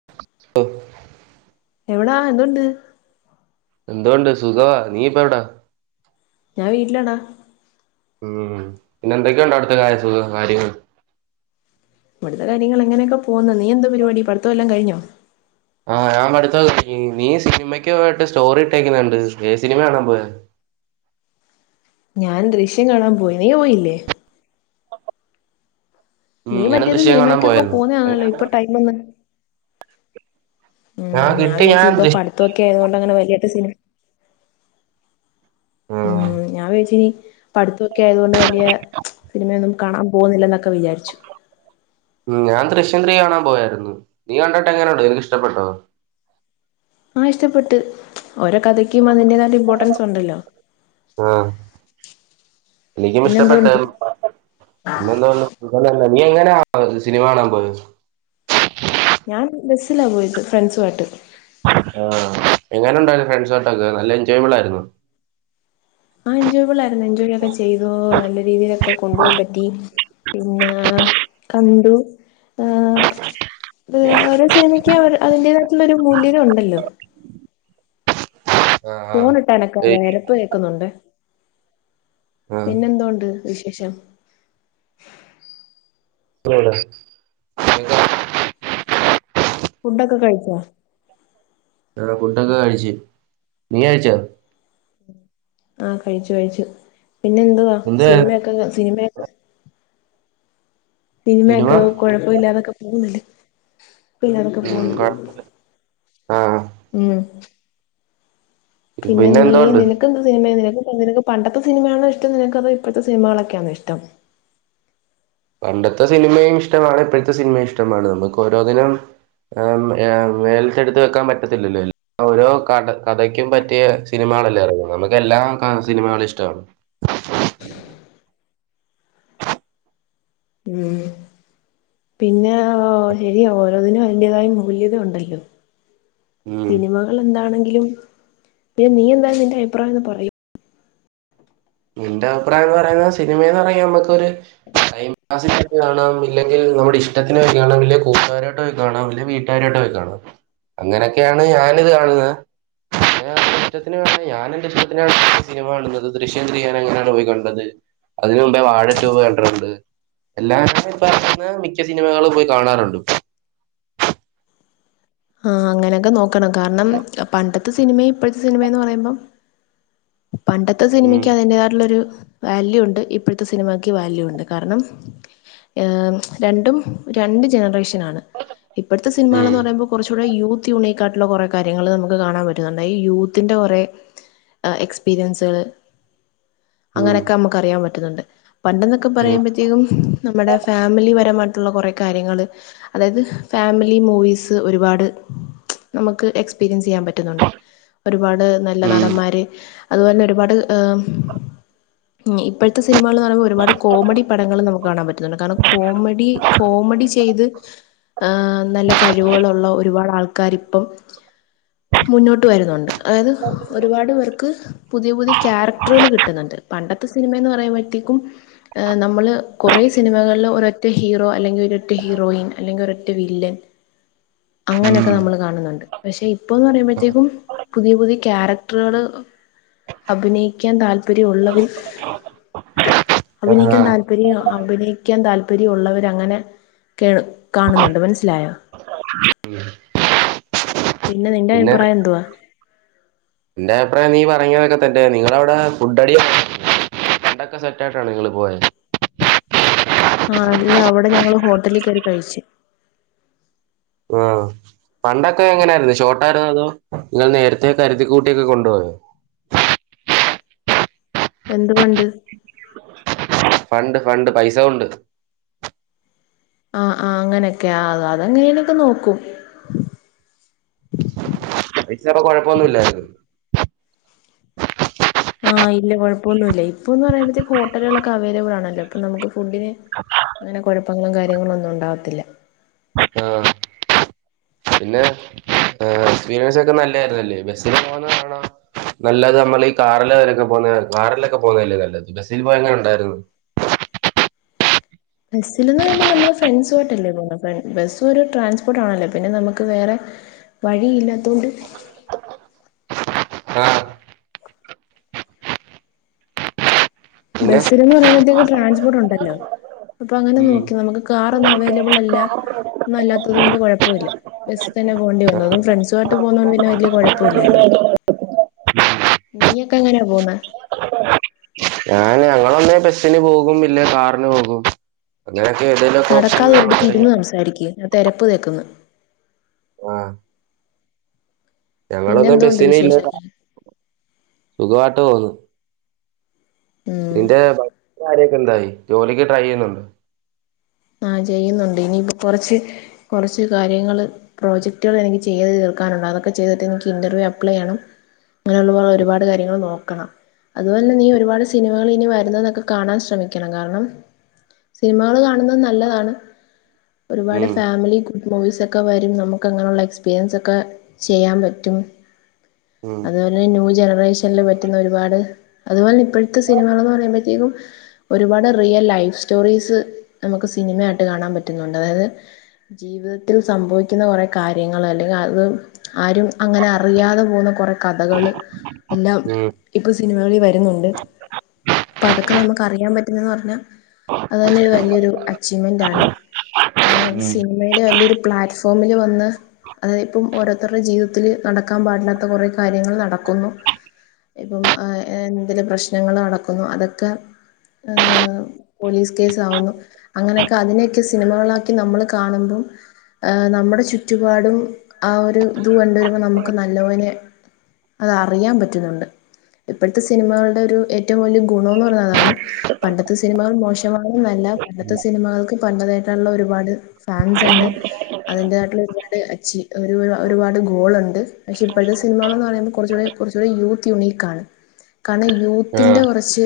[inaudible] എവിടാ എന്തുണ്ട് എന്തൊണ്ട് സുഖവാ. നീ ഇപ്പ എവിടാ ഞാൻ വീട്ടിലാടാ. ഉം പിന്നെ എന്തൊക്കെയുണ്ട് അവിടുത്തെ കാഴ്ചകൾ കാര്യങ്ങൾ ഇവിടുത്തെ കാര്യങ്ങള് അങ്ങനെയൊക്കെ പോവുന്നു. നീ എന്താ പരിപാടി പഠിത്തം എല്ലാം കഴിഞ്ഞോ ആഹ് ഞാൻ പഠിത്തം ഒക്കെ കഴിഞ്ഞു. നീ സിനിമയ്ക്ക് പോയിട്ട് സ്റ്റോറി ഇട്ടേക്കുന്ന കണ്ട്, ഏതു സിനിമയാകാണാൻ പോയത്. ഞാൻ ദൃശ്യം കാണാൻ പോയി. നീ പോയില്ലേ ഉം നീ ഞാനും മറ്റേത് ദൃശ്യം കാണാൻ സിനിമയ്ക്കൊക്കെ പോയാരുന്നു പോവുന്നതാണല്ലോ ഇപ്പൊ ടൈം എങ്ങനെ ഉം ഞാൻ വിചാരിച്ചു ഇപ്പൊ പഠിത്തൊക്കെ ആയതൊണ്ട് അങ്ങനെ വലിയ [unintelligible] സിനിമ ആഹ് ഉം ഞാൻ വിചാരിച്ചിനി പഠിത്തൊക്കെ ആയതൊണ്ട് വലിയ സിനിമയൊന്നും കാണാൻ പോകുന്നില്ല എന്നൊക്കെ വിചാരിച്ചു ഉം ഞാൻ ദൃശ്യം ത്രീ കാണാൻ പോയായിരുന്നു. നീ കണ്ടിട്ട് എങ്ങനെയുണ്ട്. ഇഷ്ടപ്പെട്ടോ. ആഹ് ഇഷ്ടപ്പെട്ട്. ഓരോ കഥയ്ക്കും അതിൻ്റെതായിട്ടുളള ഇമ്പോർട്ടൻസ് ഉണ്ടല്ലോ. ആഹ്. എനിക്കും പിന്നെ ഇഷ്ടപ്പെട്ടു. എന്തുകൊണ്ട് പിന്നെ എന്താണ് സുഖം തന്നെ. നീ എങ്ങനെയാ സിനിമ കാണാൻ പോയത്. ഞാൻ ബസ്സിലാ പോയത്. ഫ്രണ്ട്സുവായിട്ട്. ആഹ് എങ്ങനെ ഉണ്ടായിരുന്നു ഫ്രണ്ട്സോട്ടൊക്കെ നല്ല എൻജോയബിൾ ആയിരുന്നോ ആഹ് എൻജോയ്ബിൾ ആയിരുന്നു. എൻജോയ് ഒക്കെ ചെയ്തു നല്ല രീതിയിലൊക്കെ കൊണ്ടു പോവാൻ പറ്റി. പിന്നെ കണ്ടു ഏഹ് ഓരോ സിനിമ ക്ക്യും അതിന്റേതായിട്ടുള്ള ഒരു മൂല്യത ഉണ്ടല്ലോ ആഹ് ആഹ് ഫോണ് ഇട്ടാനക്കാ ഏയ് എരപ്പ് കേക്കുന്നുണ്ട്. ആഹ് പിന്നെന്തോണ്ട് വിശേഷം [unintelligible] ഫുണ്ടൊക്കെ കഴിച്ചോ. ആഹ് ഫുഡൊക്കെ കഴിച്ചു. നീ കഴിച്ചോ ആഹ് കഴിച്ചു, കഴിച്ചു. പിന്നെ എന്തുവാ. എന്തായിരുന്നു സിനിമയൊക്കെ സിനിമ സിനിമ സിനിമയൊക്കെ കുഴപ്പം ഇല്ലാതൊക്കെ പോകുന്നില്ലേ. പിന്നെ അതൊക്കെ ഉം പോകുന്നില്ലേ. കൊഴപ്പ ആഹ് ഉം പിന്നെ നീ നിനക്ക് എന്ത് സിനിമ നിനക്ക്, നിനക്ക് പണ്ടത്തെ സിനിമയാണോ ഇഷ്ടം. നിനക്ക് അത് ഇപ്പത്തെ സിനമകളൊക്കെയാണോ ഇഷ്ടം പണ്ടത്തെ സിനിമയും ഇഷ്ടമാണ്. ഇപ്പഴത്തെ സിനിമയും ഇഷ്ടമാണ്. നമുക്ക് ഓരോന്നിനും. ആ ഏഹ് മേൽത്തെടുത്ത് വെക്കാൻ പറ്റത്തില്ലല്ലോ. ഓരോ കഥ, കഥയ്ക്കും പറ്റിയ സിനിമകളല്ലേ ഇറങ്ങു. നമുക്ക് എല്ലാ സിനിമകളും ഇഷ്ടമാണ് [inaudible] ഉം പിന്നെ ശരിയാ ഓരോന്നിനും അതിന്റേതായ മൂല്യത ഉണ്ടല്ലോ ഉം സിനിമകൾ എന്താണെങ്കിലും, പിന്നെ നീ എന്തായാലും നിന്റെ അഭിപ്രായം ഒന്ന് പറയൂ നിന്റെ അഭിപ്രായം എന്ന് പറയുന്ന സിനിമയെന്ന് പർഞ്ഞ നമ്മക്കൊരു ടൈം പാസിനു കാണാം, ഇല്ലെങ്കിൽ നമ്മുടെ ഇഷ്ടത്തിനൊക്കെ കാണാം, കൂട്ടുകാരായിട്ട് കാണാം. ഇല്ലേ വീ ട്ടുകാരുടെ കൂടെ പോയി കാണും. അങ്ങനെയൊക്കെയാണ് ഞാനിത് കാണുന്നത്. ഇഷ്ടത്തിന് വേണ്ടി ഞാനെൻ്റെ ഇഷ്ടത്തിനാ സിനിമ കാണുന്നത്. ദൃശ്യം മൂന്ന് ഞാൻ അങ്ങനെയാണ് പോയികണ്ടത്. അതിന് മുമ്പേ വാഴ ടു കണ്ടിട്ടുണ്ട് എല്ലാ ഇപ്പം ഇറങ്ങുന്ന മിക്ക സിനിമകൾ പോയി കാണാറുണ്ട്. ആ അങ്ങനെയൊക്കെ നോക്കണം. കാരണം പണ്ടത്തെ സിനിമയും ഇപ്പഴത്തെ സിനിമയന്ന് പറയുമ്പം പണ്ടത്തെ ഉം സിനിമയ്ക്ക് അതിൻ്റെതായിട്ടുള്ളൊരു വാല്യൂ ഉണ്ട് ഇപ്പഴത്തെ സിനിമയ്ക്ക് വാല്യൂ ഉണ്ട്. കാരണം രണ്ടും രണ്ട് ജനറേഷനാണ് ഇപ്പഴത്തെ ഉം സിനിമകളന്ന് പറയുമ്പോൾ കുറച്ചുകൂടെ യൂത്ത് ത്യുണീക്കാട്ടിലോ കൊറെ കാര്യങ്ങൾ നമുക്ക് കാണാൻ പറ്റുന്നുണ്ട്. ഈ യൂത്തിന്റെ കൊറെ ആ എക്സ്പീരിയൻസുകള് ഉം അങ്ങനൊക്കെ നമുക്ക് അറിയാൻ പറ്റുന്നുണ്ട്. പണ്ടെന്നൊക്കെ ഉം പറയുമ്പോ ത്തേക്കും നമ്മടെ ഫാമിലി പരമായിട്ടുള്ള കൊറെ കാര്യങ്ങള് അതായത് ഫാമിലി മൂവീസ് ഒരുപാട് നമുക്ക് എക്സ്പീരിയൻസെയ്യാൻ പറ്റും. ട്ടുന്നുണ്ട് ഒരുപാട് നല്ല ഉം നടന്മാര്. അതുപോലെന്നെ ഒരുപാട് ഉം ഇപ്പോ ത്തെ സിനിമകളന്ന് പറയുമ്പോ ഒരുപാട് കോമഡി പടങ്ങൾ നമുക്ക് കാണാൻ പറ്റുന്നുണ്ട് കാരണം കോമഡി കോമഡി ചെയ്ത് ആഹ് നല്ല കഴിവോളുള്ള ഒരുപാട് ആൾക്കാര് ഇപ്പം മുന്നോട്ട് വരുന്നോണ്ട് അതായത് ഒരുപാട് പേർ ക്ക്‌ പുതിയ പുതിയ ക്യാരക്ടറുകൾ കിട്ട്ന്നിണ്ട് പണ്ടത്തെ സിനിമയെന്ന് പറയുമ്പഴ്ത്തെക്കും ഏഹ് നമ്മള് കൊറേ സിനിമകളില് ഒരൊറ്റ ഹീറോ അല്ലെങ്ക് ഒരൊറ്റ ഹീറോയിൻ അല്ലെങ്ക് ഒരൊറ്റ വില്ലൻ. ഉം അങ്ങനോക്കെ നമ്മള് കാണുന്നൊണ്ട്. പക്ഷെ ഇപ്പൊന്ന് പറയുമ്പോഴ്ത്തേക്കും പുതിയ പുതിയ ക്യാരക്ടറുകള് അഭിനയിക്കാൻ താല്പര്യം ഉള്ളവര് അഭിനയിക്കാൻ ആഹ് താൽ പര്യം അഭിനയിക്കാൻ താല്പര്യം ഒള്ളവര് അങ്ങനെ കേ കാണുന്നുണ്ട് മനസ്സിലായോ. പിന്നെ നിന്റെ അഭിപ്രായം എന്തുവാ? എന്റെ അഭിപ്രായം നീ പറഞ്ഞിയതൊക്കെ തന്നെ നിങ്ങളവിടെ ഫുഡ് അടിയ ഡോക്കെ സെറ്റ് ആയിട്ടാണോ നിങ്ങള് പോയെ? ആഹ് അല്ല അവിടെ ഞങ്ങള് ഹോട്ടല്ല് കേറി കഴിച്ചു. ആഹ്. പണ്ടൊക്കെ എങ്ങനെ ആയിരുന്നു ഷോട്ടായിരുന്നോ അതോ നിങ്ങൾ നേരത്തെ കരുതി കൂട്ടിക്കെ കൊണ്ടുപോയോ എന്തുകൊണ്ട്? ഫണ്ട് ഫണ്ട് പൈസ കൊണ്ട്. ആഹ് ആഹ് അങ്ങനെയൊക്ക അത അതെങ്ങനെലോക്കെ നോക്കും. ഇച്ചപ്പോ കൊഴപ്പൊന്നുല്ലായിരുന്നു. ആഹ് ഇല്ല കൊഴപ്പോന്നുല്ല ഇപ്പൊന്ന് പറയുമ്പത്തേക്ക് ഹോട്ടലുകളൊക്കെ അവൈലബിൾ ആണല്ലോ ഇപ്പൊ നമുക്ക് ഫുഡിന് അങ്ങനെ കൊഴപ്പങ്ങളും കാര്യങ്ങളും ഒന്നും ഉണ്ടാവത്തില്ല. ആഹ്. പിന്നെ ഏഹ് എക്സ്പീരിയൻസ് ഒക്കെ നല്ലെ ആയിരുന്നല്ലേ ബസ്സിന് പോന്നെ ആണോ നല്ലത് നമ്മള് ഈ കാറില് വരെ ഒക്കെ പോന്നെ കാറിലൊക്കെ പോന്നല്ലേ നല്ലത് ബസ്സിൽ പോയെ എങ്ങനെ ഒണ്ടായിരുന്നു? ബസ്സില്ന്ന് പറയുമ്പ നമ്മള് ഫ്രണ്ട്സുമായിട്ടല്ലേ പോക ബസ് ഒരു ട്രാൻസ്പോർട്ട് ആണല്ലേ പിന്നെ നമുക്ക് വേറെ വഴി ഇല്ലാത്തോണ്ട്. ആഹ്. പിന്നെ ബസ്സില്ന്ന് പറയുമ്പത്തേക്ക് ട്രാൻസ്പോർട്ട് ഒണ്ടല്ലോ. അപ്പൊ അങ്ങനെ ഉം നോക്കി നമുക്ക് കാറൊന്നും അവൈലബിൾ അല്ല ഒന്നും അല്ലാത്തത് കൊണ്ട് കൊഴപ്പോ ഇല്ല. ബസ് തന്നെ പോകേണ്ടി വന്നു ആഹ് അതും ഫ്രണ്ട്സും ആയിട്ട് പോന്നോണ്ട് പിന്നെ വലിയ കൊഴപ്പോ ഇല്ലായിരുന്നു. നീയോക്കെ എങ്ങന പോന്നേ? [unintelligible] ഞാന് ഞങ്ങളൊ ന്നെ ബസ്സിന് പോകും ഇല്ലെ കാറിന് പോകും അങ്ങനെയൊക്കെ ഏതെലൊക്കെ ഓപ്ഷൻ നമ്മള് [unintelligible] സാരിക്കേ ഞാ തെരപ്പ് തേക്കുന്ന്. ആഹ്. പിന്നെ ഞങ്ങളൊന്നും എന്തോണ്ട് ബസ്സിന് ഇല്ല വിശേഷങ്ങൾ സുഖമായിട്ട് പോണ് ഉം നിന്റെ ബാക്കി കാര്യൊക്കെ എന്തായി ജോലിക്ക് ട്രൈ ചെയ്യുന്നുണ്ടൊ ആഹ് ചെയ്യുന്നുണ്ട് ഇനിപ്പോ കുറച്ച് കുറച്ച് കാര്യങ്ങള് പ്രോജക്ടുകൾ എനിക്ക് ചെയ്ത് തീർക്കാനുണ്ട് അതൊക്കെ ചെയ്തിട്ട് എനിക്ക് ഇന്റർവ്യൂ അപ്ലൈ്യണം അങ്ങനെയുള്ളപോലെ ഒരുപാട് കാര്യങ്ങള് നോക്കണം അതുപോലെ തന്നെ നീ ഒരുപാട് സിനിമകൾ ഇനി വരുന്നതൊക്കെ കാണാൻ ശ്രമിക്കണം കാരണം സിനിമകള് കാണുന്നത് നല്ലതാണ് ഒരുപാട് ഉം ഫാമിലി മൂവീസൊക്കെ വരും നമുക്ക് അങ്ങനെയുള്ള എക്സ്പീരിയൻസൊക്കെ ചെയ്യാൻ പറ്റും ഉം അതെ പിന്നെ ന്യൂ ജനറേഷൻൽ പറ്റുന്ന ഒരുപാട് അതുപോലെന്ന ഇപ്പഴത്തെ സിനിമകളന്ന് പറയുമ്പോഴത്തേക്കും ഒരുപാട് റിയൽ ലൈഫ് സ്റ്റോറീസ് നമുക്ക് സിനിമയായിട്ട് കാണാൻ പറ്റുന്നുണ്ട് അതായത് ജീവിതത്തില് സംഭവിക്കുന്ന കുറെ കാര്യങ്ങള് അല്ലെങ്കിൽ അത് ആരും അങ്ങനെ അറിയാതെ പോകുന്ന കുറെ കഥകള് എല്ലാം ഉം ഇപ്പ സിനിമകളിൽ വരുന്നുണ്ട് അപ്പൊ അതൊക്കെ നമുക്ക് അറിയാൻ പറ്റുന്നന്ന് പറഞ്ഞാ അത് തന്നെ ഒരു വലിയൊരു അച്ചീവ്മെന്റ് ആണ് കാരണം നമുക്ക് ഉം സിനിമെയില് വലിയൊരു പ്ലാറ്റ്ഫോമില് വന്ന് അതായത് ഇപ്പം ഓരോരുത്തരുടെ ജീവിതത്തില് നടക്കാൻ പാടില്ലാത്ത കുറെ കാര്യങ്ങൾ നടക്കുന്നു ഇപ്പം എന്തെലും പ്രശ്നങ്ങൾ നടക്കുന്നു അതൊക്കെ ആഹ് പോലീസ് കേസാവുന്നു അങ്ങനെയൊക്കെ അതിനെയൊക്കെ സിനിമകളാക്കി നമ്മള് കാണുമ്പം നമ്മുടെ ചുറ്റുപാടും ആ ഒരു ഇത് കണ്ടരുമ്പം നമുക്ക് നല്ലപോലെ അതറിയാൻ പറ്റുന്നുണ്ട് ഇപ്പയ്ത്തെ സിനിമകളുടെ ഒരു ഏറ്റവും വലിയ ഗുണോന്ന് പറയതാണ് പണ്ടത്തെ സിനിമകൾ മോശമാണെന്നല്ല പണ്ട ത്ത സിനിമകൾക്ക് പണ്ടതായിട്ടുള്ള ഒരുപാട് ഫാൻസ് ഉണ്ട് അതിൻ്റെതായിട്ടുള്ള ഒരുപാട് അച്ചീ ഒരു ഒരുപാട് ഗോളുണ്ട് പക്ഷേ ഇപ്പയ്ത്തെ സിനിമകളെന്ന് പറയുമ്പോ കൊർചൂടെ കുറച്ചൂടെ യൂത്ത് യൂണീക്ക് ആണ് കാരണം യൂത്തിന്റെ ആഹ് കുറച്ച്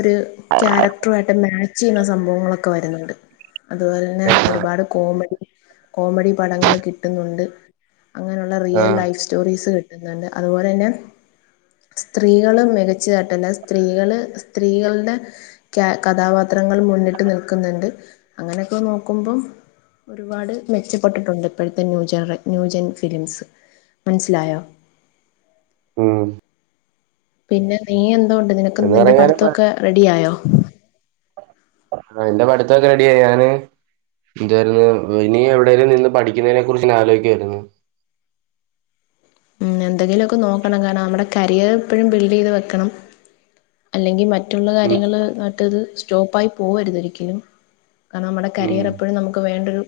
ഒരു ക്യാരക്ടറുയിട്ട് മാച്ചയ്യുന്ന സംഭവ ങ്ങളൊക്കെ വരുന്നുണ്ട് അതുപോലെ തന്നെ ആഹ് ഒരുപാട് കോമഡി കോമഡി പടങ്ങൾ കിട്ടുന്നുണ്ട് അങ്ങനെയുള്ള റിയൽ ആഹ് ലൈഫ് സ്റ്റോറീസ് കിട്ടുന്നുണ്ട് അതുപോലെന്നെ സ്ത്രീകളും മികച്ചതാട്ട എന്നാ സ്ത്രീകള് സ്ത്രീകളുടെ കഥാപാത്രങ്ങൾ മുന്നിട്ട് നിൽക്കുന്നുണ്ട് അങ്ങനെയൊക്കെ നോക്കുമ്പം ഒരുപാട് മെച്ചപ്പെട്ടിട്ടുണ്ട് ഇപ്പഴത്തെ new genera new gen films മൻസ്സിലായോ ഉം പിന്നെ നീ എന്തോണ്ട് നിനക്ക് എന്ന് നിന്റെ പറഞ്ഞാല് പ- പഠിത്തക്കെ റെഡിയായോ ആഹ് ഇന്റെ പഠിത്തൊക്കെ റെഡിയായി ഞാന് എന്തായിരുന്നു ഇനി എവിടേലും നിന്ന് പഠിക്കുന്നതിനെ കുറിച്ച് ആലോയിക്കയായിരുന്നു ഉം എന്തെങ്കിലൊക്കെ നോക്കണം കാരണം നമ്മടെ കരിയർ എപ്പഴും ബിൽഡ് ചെയ്ത് വെക്കണം അല്ലെങ്കിൽ മറ്റുള്ള ഉം കാര്യങ്ങള് മറ്റത് സ്റ്റോപ്പായി പോവരുത് ഒരിക്കലും കാരണം നമ്മുടെ ഉം കരിയർ എപ്പഴും നമുക്ക് വേണ്ടരു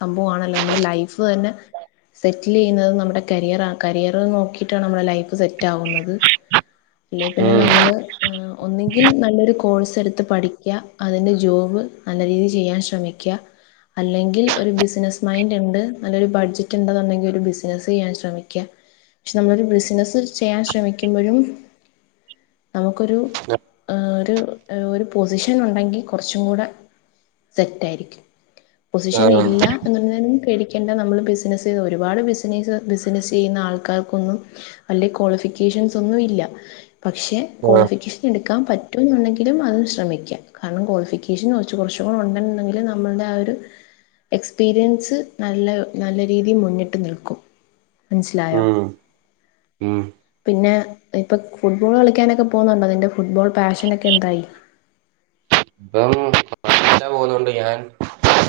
സംഭവാണല്ലോ നമ്മുടെ ലൈഫ് തന്നെ സെറ്റിലെയ്യുന്നത് നമ്മുടെ കരിയറാ കരിയർ നോക്കിട്ടാണ് നമ്മുടെ ലൈഫ് സെറ്റ് ആകുന്നത് അല്ലെ പിന്നെ ഉം നമ്മള് ഒന്നെങ്കിൽ നല്ലൊരു കോഴ്സ് എടുത്ത് പഠിക്ക അതിന്റെ ജോബ് നല്ല രീതിയിൽ ചെയ്യാൻ ശ്രമിക്ക അല്ലെങ്കിൽ ഒരു ബിസിനസ്സ് മൈന്റ്ണ്ട് നല്ലൊരു ബഡ്ജറ്റ് ഉണ്ടെന്നുണ്ടെങ്കിൽ ഒരു ബിസിനസ്സ് ചെയ്യാൻ ശ്രമിക്ക പക്ഷെ നമ്മളൊരു ബിസിനസ്സ് ചെയ്യാൻ ശ്രമിക്കുമ്പഴും നമുക്കൊരു ഒരു ഒരു പൊസിഷൻ ഉണ്ടെങ്കിൽ കൊറച്ചും കൂടെ സെറ്റായിരിക്കും പൊസിഷൻ ആഹ് ഇല്ല എന്നുണ്ടെങ്കിലും പേടിക്കണ്ട നമ്മള് ബിസിനസ്സ് ഒരുപാട് ബിസിനസ് ബിസിനസ് ചെയ്യുന്ന ആൾ- ആൾകാർക്കൊന്നും വല്ല്യേ കോളിഫിക്കേഷൻ സൊന്നും ഇല്ല പക്ഷെ ആഹ് കോളിഫിക്കേഷൻ എടുക്കാൻ പറ്റുന്നുണ്ടെങ്കിലും അതിന് ശ്രമിക്കാം കാരണം ക്വാളിഫിക്കേഷൻ കൊറച്ച് കുറച്ചും കൂടി ഉണ്ടെന്ന്ണ്ടെങ്കില് നമ്മൾടെ ആ ഒരു എക്സ്പീരിയൻസ് ന്നല്ല ന്നല്ല രീതിയിൽ മുന്നിട്ട് ന്നിൽക്കും മനസ്സിലായോ ഉം ഉം പിന്നെ നി ഇപ്പ ഫുട്ബോൾ കളിക്കാനൊക്കെ പോകുന്നുണ്ടോ നിന്റെ ഫുട്ബോൾ പാഷനൊക്കെ എന്തായി. ഇപ്പം പടിക്കാൻ പോകുന്നുണ്ട് ഞാൻ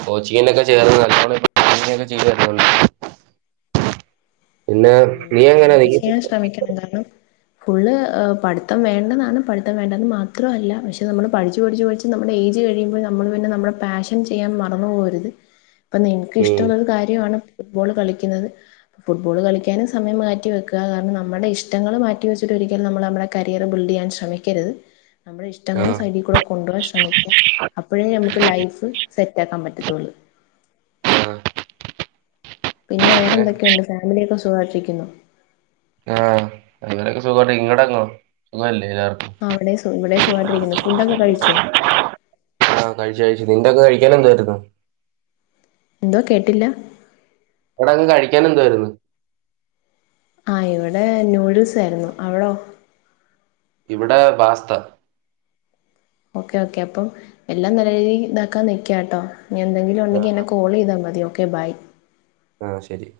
കൊച്ചിങ്ങിനൊക്കെ ചേർന്ന് നല്ലോണം ഇപ്പൊ പ്രാക്ടീസൊക്കെ ചെയ്ത് തരനുണ്ട് പിന്നെ നീ എങ്ങനെ ന്നിക്ക്- ശ്രമിക്കണത് കാരണം ഫുള്ള് പഠിത്തം വേണ്ടതാണ് പഠിത്തം വേണ്ടന്ന് മാത്രൊ അല്ല പക്ഷെ നമ്മള് പഠിച് പഠിച് പഠിച് നമ്മടെ ഏജ് കഴിയുമ്പോ നമ്മള് പിന്നെ ന്നമ്മടെ പാഷൻ ചെയ്യാൻ മറന്നു പോവരുത്. അപ്പൊ ന്നിൻക്ക് ഉം ഇഷ്ട്ടുള്ളൊരു കാര്യവാണ് ഫുട്ബോൾ കളിക്കുന്നത് ഫുട്ബോൾ കളിക്കാനും സമയം മാറ്റി മാറ്റി വെക്കാ കാരണം നമ്മുടെ ഇഷ്ടങ്ങൾ മാറ്റിവെച്ചിട്ട് ഒരിക്കലും നമ്മൾ നമ്മളെ കരിയർ ബിൽഡ് ചെയ്യാൻ ശ്രമിക്കരുത് നമ്മുടെ ഇഷ്ടങ്ങളും ആഹ് സൈഡി കൂടെ കൊണ്ടുവരാൻ ശ്രമിക്ക അപ്പഴേ നമുക്ക് ലൈഫ് സെറ്റ് ആക്കാൻ പറ്റത്തൊള്ളൂ ആഹ് പിന്നെ വേറെ ഏഹ് എന്തൊക്കെയുണ്ട് ഫാമിലിയൊക്കെ സുഖായിട്ടിരിക്കുന്നോ? ആഹ് ഫാമിലിയൊക്കെ സുഗായിട്ടിരിക്കുന്നു ഇങ്ങടെ അവടെ സുഖല്ലേ എല്ലാർ- ആ അവടേം സു ഇവിടേം സുഖായിട്ടിരിക്കുന്നു ഫുഡൊക്കെ കഴിച്ചോ? ആഹ് കഴിച്ചു കഴിച്ചു നിങ്ങകൊക്കെ കഴിക്കാൻ എന്തായിരുന്നു എന്തോ കേട്ടില്ല എടാ അങ്ങ് കഴിക്കാൻ എന്തുവാരുന്നു. ആഹ് ഇവിടെ നൂഡിൽസായിരുന്നു അവടോ ഇവിടെ പാസ്ത ഓക്കെ ഓക്കെ അപ്പം എല്ലാം നല്ല രീതിയിൽ ഇതാക്കാൻ ന്നിക്കാട്ടോ ഇനി എന്തെങ്കിലും ഉണ്ടെങ്കിൽ ആഹ് എന്നെ കോൾ ചെയ്താൽ മതി ഓക്കെ ബൈ ആഹ് ശരി